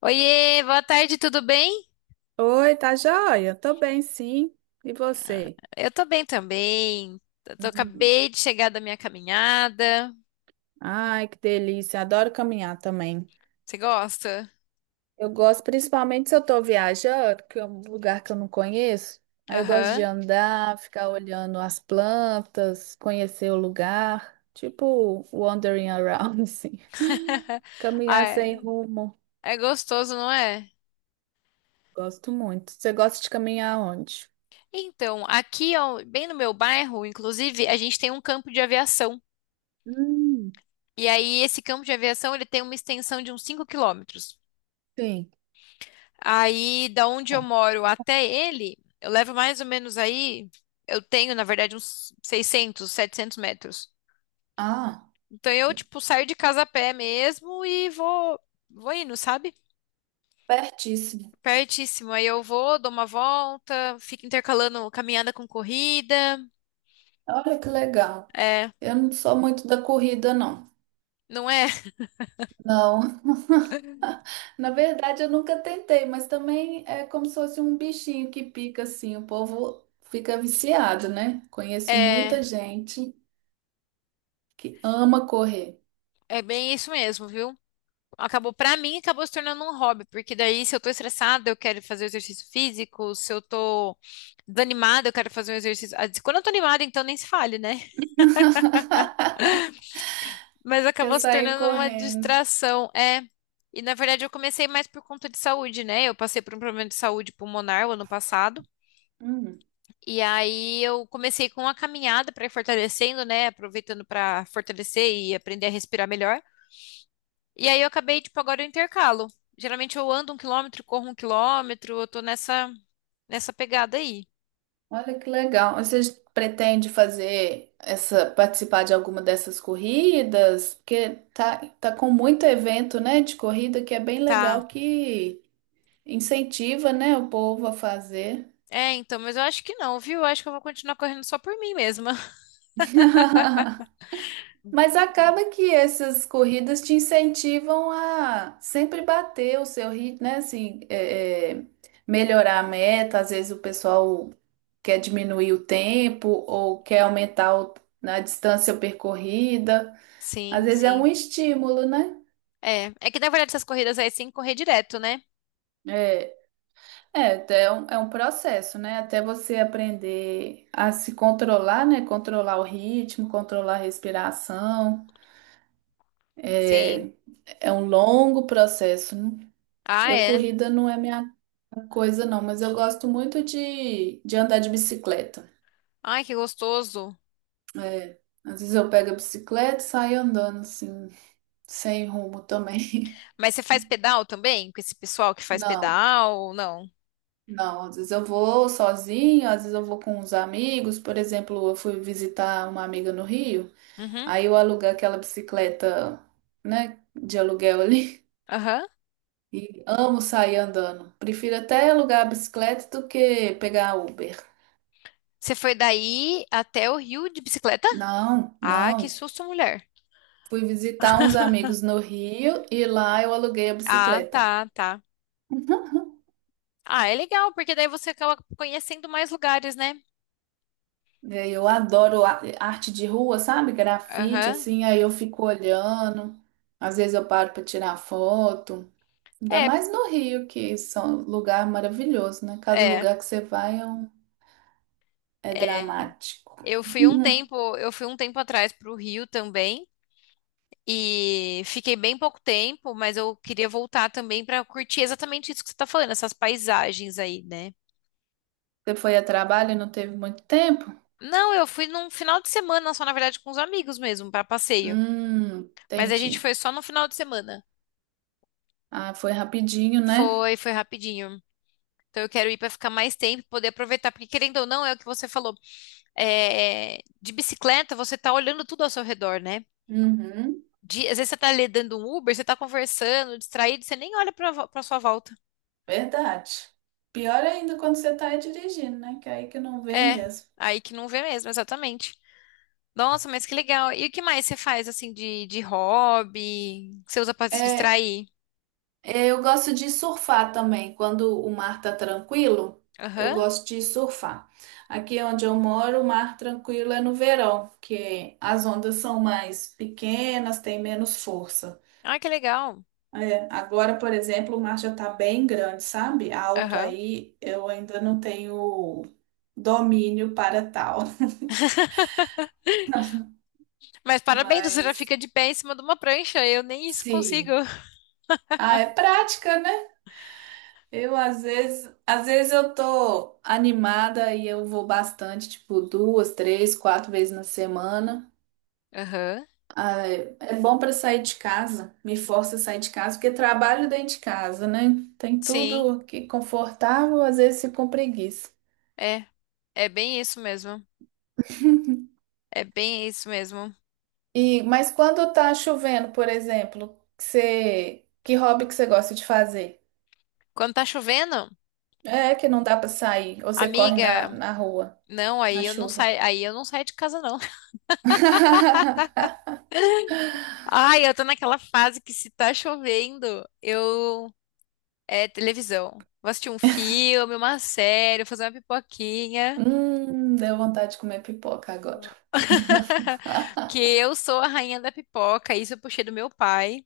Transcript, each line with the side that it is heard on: left: Oiê, boa tarde, tudo bem?
right: Oi, tá joia? Tô bem, sim. E você?
left: Eu tô bem também.
right: Hum.
left: Acabei de chegar da minha caminhada.
right: Ai, que delícia. Adoro caminhar também.
left: Você gosta?
right: Eu gosto, principalmente se eu tô viajando, que é um lugar que eu não conheço. Aí eu gosto de
left: Aham.
right: andar, ficar olhando as plantas, conhecer o lugar. Tipo, wandering around, assim.
left: Ah,
right: Caminhar
left: é
right: sem rumo.
left: é gostoso, não é?
right: Gosto muito. Você gosta de caminhar onde?
left: Então, aqui, ó, bem no meu bairro, inclusive, a gente tem um campo de aviação.
right: Hum.
left: E aí, esse campo de aviação, ele tem uma extensão de uns 5 km.
right: Sim.
left: Aí, da onde eu moro até ele, eu levo mais ou menos aí, eu tenho, na verdade, uns 600, 700 m.
right: Ah,
left: Então eu, tipo, saio de casa a pé mesmo e vou, vou indo, sabe?
right: pertíssimo.
left: Pertíssimo. Aí eu vou, dou uma volta, fico intercalando caminhada com corrida.
right: Olha que legal.
left: É,
right: Eu não sou muito da corrida, não.
left: não é?
right: Não. Na verdade, eu nunca tentei, mas também é como se fosse um bichinho que pica assim, o povo fica viciado, né? Conheço
left: É,
right: muita gente que ama correr,
left: é bem isso mesmo, viu? Acabou, pra mim, acabou se tornando um hobby, porque daí se eu tô estressada, eu quero fazer exercício físico, se eu tô desanimada, eu quero fazer um exercício. Ah, quando eu tô animada, então nem se fale, né? Mas
right: quer
left: acabou se
right: sair
left: tornando uma
right: correndo.
left: distração. É. E na verdade eu comecei mais por conta de saúde, né? Eu passei por um problema de saúde pulmonar o ano passado.
right: Hum,
left: E aí eu comecei com a caminhada para ir fortalecendo, né? Aproveitando para fortalecer e aprender a respirar melhor. E aí eu acabei, tipo, agora eu intercalo. Geralmente eu ando 1 km, corro 1 km, eu tô nessa, nessa pegada aí.
right: olha que legal. Você pretende fazer essa, participar de alguma dessas corridas? Porque tá com muito evento, né, de corrida que é bem
left: Tá.
right: legal que incentiva, né, o povo a fazer.
left: É, então, mas eu acho que não, viu? Eu acho que eu vou continuar correndo só por mim mesma.
right: Mas acaba que essas corridas te incentivam a sempre bater o seu ritmo, né? Assim, melhorar a meta. Às vezes o pessoal quer diminuir o tempo ou quer aumentar na distância percorrida. Às
left: Sim,
right: vezes é um
left: sim.
right: estímulo, né?
left: É, é que na verdade essas corridas aí é sem correr direto, né?
right: É, até é um processo, né? Até você aprender a se controlar, né? Controlar o ritmo, controlar a respiração.
left: Sim.
right: É, é um longo processo, né?
left: Ah,
right: Eu
left: é.
right: corrida não é minha coisa, não, mas eu gosto muito de andar de bicicleta.
left: Ai, que gostoso.
right: É, às vezes eu pego a bicicleta e saio andando assim, sem rumo também.
left: Mas você faz pedal também? Com esse pessoal que faz
right: Não,
left: pedal? Não.
right: não, às vezes eu vou sozinho, às vezes eu vou com os amigos. Por exemplo, eu fui visitar uma amiga no Rio,
left: Uhum.
right: aí eu aluguei aquela bicicleta, né, de aluguel ali.
left: Aham.
right: E amo sair andando. Prefiro até alugar a bicicleta do que pegar Uber.
left: Você foi daí até o Rio de bicicleta?
right: Não,
left: Ah, que
right: não.
left: susto, mulher.
right: Fui visitar uns amigos no Rio e lá eu aluguei a
left: Ah,
right: bicicleta.
left: tá, tá. Ah, é legal, porque daí você acaba conhecendo mais lugares, né?
right: E aí, eu adoro arte de rua, sabe? Grafite,
left: Aham.
right: assim, aí eu fico olhando. Às vezes eu paro para tirar foto. Ainda
left: É,
right: mais no Rio, que são lugar maravilhoso, né? Cada
left: é.
right: lugar que você vai é, é dramático.
left: Eu fui um
right: Uhum.
left: tempo, eu fui um tempo atrás pro Rio também. E fiquei bem pouco tempo, mas eu queria voltar também para curtir exatamente isso que você tá falando, essas paisagens aí, né?
right: Você foi a trabalho e não teve muito tempo?
left: Não, eu fui num final de semana só, na verdade, com os amigos mesmo, para passeio. Mas a gente
right: Entendi.
left: foi só no final de semana.
right: Ah, foi rapidinho, né?
left: Foi, foi rapidinho. Então eu quero ir para ficar mais tempo, poder aproveitar, porque querendo ou não, é o que você falou. É, de bicicleta, você tá olhando tudo ao seu redor, né?
right: Uhum.
left: De- às vezes você tá ali dando um Uber, você tá conversando, distraído, você nem olha para sua volta.
right: Verdade. Pior ainda quando você tá aí dirigindo, né? Que aí que não vê
left: É,
right: mesmo.
left: aí que não vê mesmo, exatamente. Nossa, mas que legal. E o que mais você faz, assim, de hobby? Que você usa para se
right: É,
left: distrair?
right: eu gosto de surfar também. Quando o mar tá tranquilo, eu
left: Aham.
right: gosto de surfar. Aqui onde eu moro, o mar tranquilo é no verão, que as ondas são mais pequenas, tem menos força.
left: Ah, que legal.
right: É, agora, por exemplo, o mar já tá bem grande, sabe? Alto
left: Aham.
right: aí, eu ainda não tenho domínio para tal.
left: Mas parabéns, você já
right: Mas,
left: fica de pé em cima de uma prancha. Eu nem isso consigo.
right: sim. Ah, é prática, né? Eu às vezes eu tô animada e eu vou bastante, tipo duas, três, quatro vezes na semana.
left: Aham.
right: Ah, é é bom pra sair de casa, me força a sair de casa, porque trabalho dentro de casa, né? Tem
left: Sim,
right: tudo que confortável, às vezes fico com preguiça.
left: é. É bem isso mesmo. É bem isso mesmo.
right: E, mas quando tá chovendo, por exemplo, que hobby que você gosta de fazer?
left: Quando tá chovendo,
right: É que não dá pra sair, ou você corre
left: amiga,
right: na rua,
left: não,
right: na
left: aí eu não
right: chuva.
left: saio, aí eu não saio de casa, não. Ai, eu tô naquela fase que se tá chovendo, eu é televisão. Vou assistir um filme, uma série, fazer uma pipoquinha.
right: Deu vontade de comer pipoca agora.
left: Porque eu sou a rainha da pipoca, isso eu puxei do meu pai.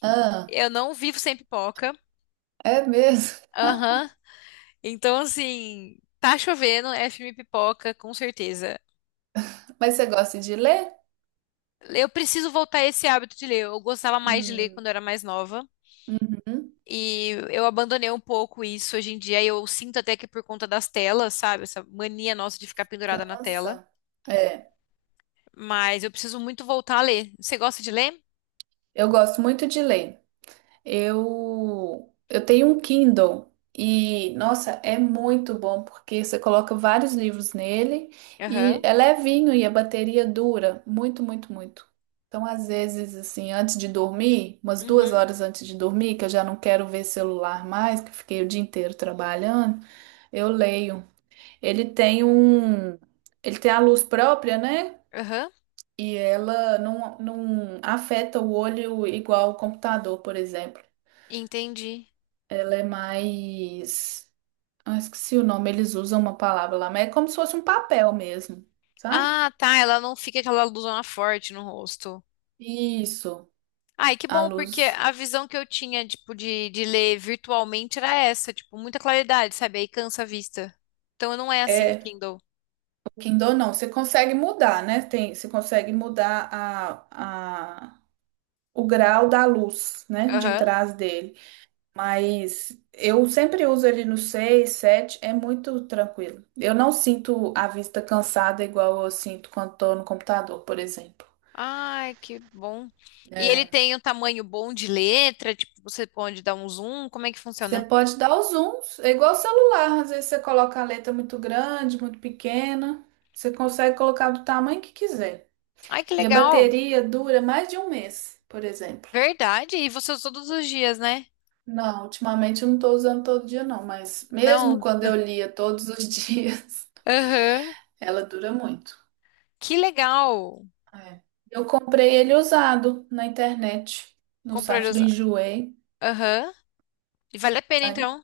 right: Ah,
left: Eu não vivo sem pipoca.
right: é mesmo?
left: Aham. Então, assim, tá chovendo, é filme pipoca, com certeza.
right: Mas você gosta de ler?
left: Eu preciso voltar a esse hábito de ler. Eu gostava mais de ler
right: Hum,
left: quando eu era mais nova.
right: hum,
left: E eu abandonei um pouco isso hoje em dia. Eu sinto até que por conta das telas, sabe? Essa mania nossa de ficar pendurada na tela.
right: cansa. É,
left: Mas eu preciso muito voltar a ler. Você gosta de ler?
right: eu gosto muito de ler. Eu tenho um Kindle e, nossa, é muito bom porque você coloca vários livros nele e
left: Aham.
right: é levinho e a bateria dura muito, muito, muito. Então, às vezes, assim, antes de dormir, umas duas
left: Uhum.
right: horas antes de dormir, que eu já não quero ver celular mais, que eu fiquei o dia inteiro trabalhando, eu leio. Ele tem um, ele tem a luz própria, né?
left: Aham.
right: E ela não afeta o olho igual o computador, por exemplo.
left: Entendi.
right: Ela é mais. Ah, esqueci o nome, eles usam uma palavra lá, mas é como se fosse um papel mesmo, sabe?
left: Ah, tá. Ela não fica aquela luzona forte no rosto.
right: Isso,
left: Ai, que
right: a
left: bom, porque
right: luz.
left: a visão que eu tinha, tipo, de ler virtualmente era essa, tipo, muita claridade, sabe? Aí cansa a vista. Então não é assim o
right: É,
left: Kindle.
right: o Kindle não, você consegue mudar, né? Tem, você consegue mudar o grau da luz, né? De
left: Aham.
right: trás dele. Mas eu sempre uso ele no 6 7 é muito tranquilo. Eu não sinto a vista cansada igual eu sinto quando tô no computador, por exemplo.
left: Ai, que bom. E ele
right: É,
left: tem um tamanho bom de letra, tipo, você pode dar um zoom, como é que
right: você
left: funciona?
right: pode dar os zooms, é igual celular, às vezes você coloca a letra muito grande, muito pequena, você consegue colocar do tamanho que quiser.
left: Ai, que
right: E a
left: legal.
right: bateria dura mais de um mês, por exemplo.
left: Verdade. E você usa todos os dias, né?
right: Não, ultimamente eu não estou usando todo dia não, mas mesmo
left: Não.
right: quando eu lia todos os dias,
left: Aham.
right: ela dura muito.
left: Que legal.
right: É. Eu comprei ele usado na internet, no
left: Comprou ele
right: site do
left: usado.
right: Enjoei.
left: Aham. E vale a pena então.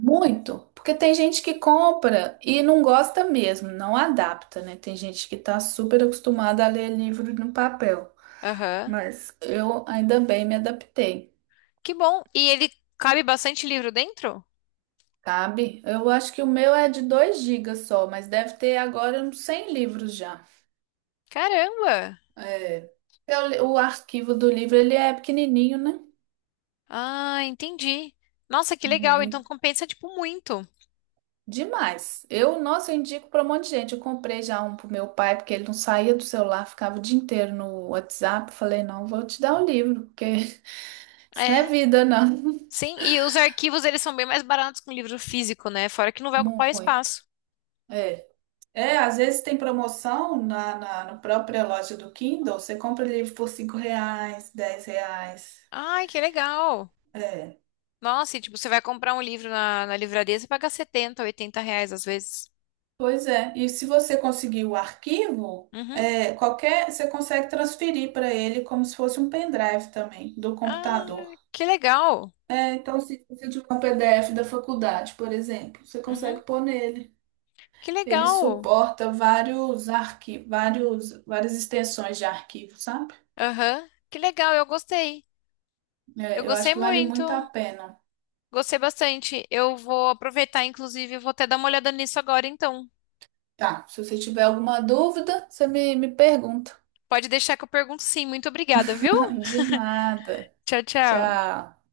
right: Muito, porque tem gente que compra e não gosta mesmo, não adapta, né? Tem gente que tá super acostumada a ler livro no papel,
left: Aham.
right: mas eu ainda bem me adaptei,
left: Que bom. E ele cabe bastante livro dentro?
right: sabe? Eu acho que o meu é de 2 gigas só, mas deve ter agora uns 100 livros já.
left: Caramba.
right: É. O arquivo do livro ele é pequenininho, né?
left: Ah, entendi. Nossa, que legal.
right: É.
left: Então compensa tipo muito.
right: Demais. Eu, nossa, eu indico para um monte de gente. Eu comprei já um pro meu pai, porque ele não saía do celular, ficava o dia inteiro no WhatsApp. Falei, não, vou te dar o livro, porque isso não é
left: É.
right: vida, não.
left: Sim, e os arquivos eles são bem mais baratos que um livro físico, né? Fora que não vai ocupar
right: Muito.
left: espaço.
right: É. É, às vezes tem promoção na própria loja do Kindle. Você compra livro por 5 reais, 10 reais.
left: Ai, que legal.
right: É.
left: Nossa, e tipo, você vai comprar um livro na livraria, você paga R$ 70, R$ 80 às vezes.
right: Pois é. E se você conseguir o arquivo,
left: Uhum.
right: é, qualquer, você consegue transferir para ele como se fosse um pendrive também, do
left: Ah,
right: computador.
left: que legal.
right: É, então, se você tiver um PDF da faculdade, por exemplo, você consegue
left: Uhum.
right: pôr nele.
left: Que
right: Ele
left: legal.
right: suporta vários arquivos, vários, várias extensões de arquivo, sabe?
left: Aham. Que legal, eu gostei. Eu
right: É, eu acho
left: gostei
right: que vale
left: muito.
right: muito a pena.
left: Gostei bastante. Eu vou aproveitar, inclusive, eu vou até dar uma olhada nisso agora, então.
right: Tá, se você tiver alguma dúvida, você me pergunta.
left: Pode deixar que eu pergunto sim. Muito obrigada, viu?
right: De nada.
left: Tchau, tchau.
right: Tchau.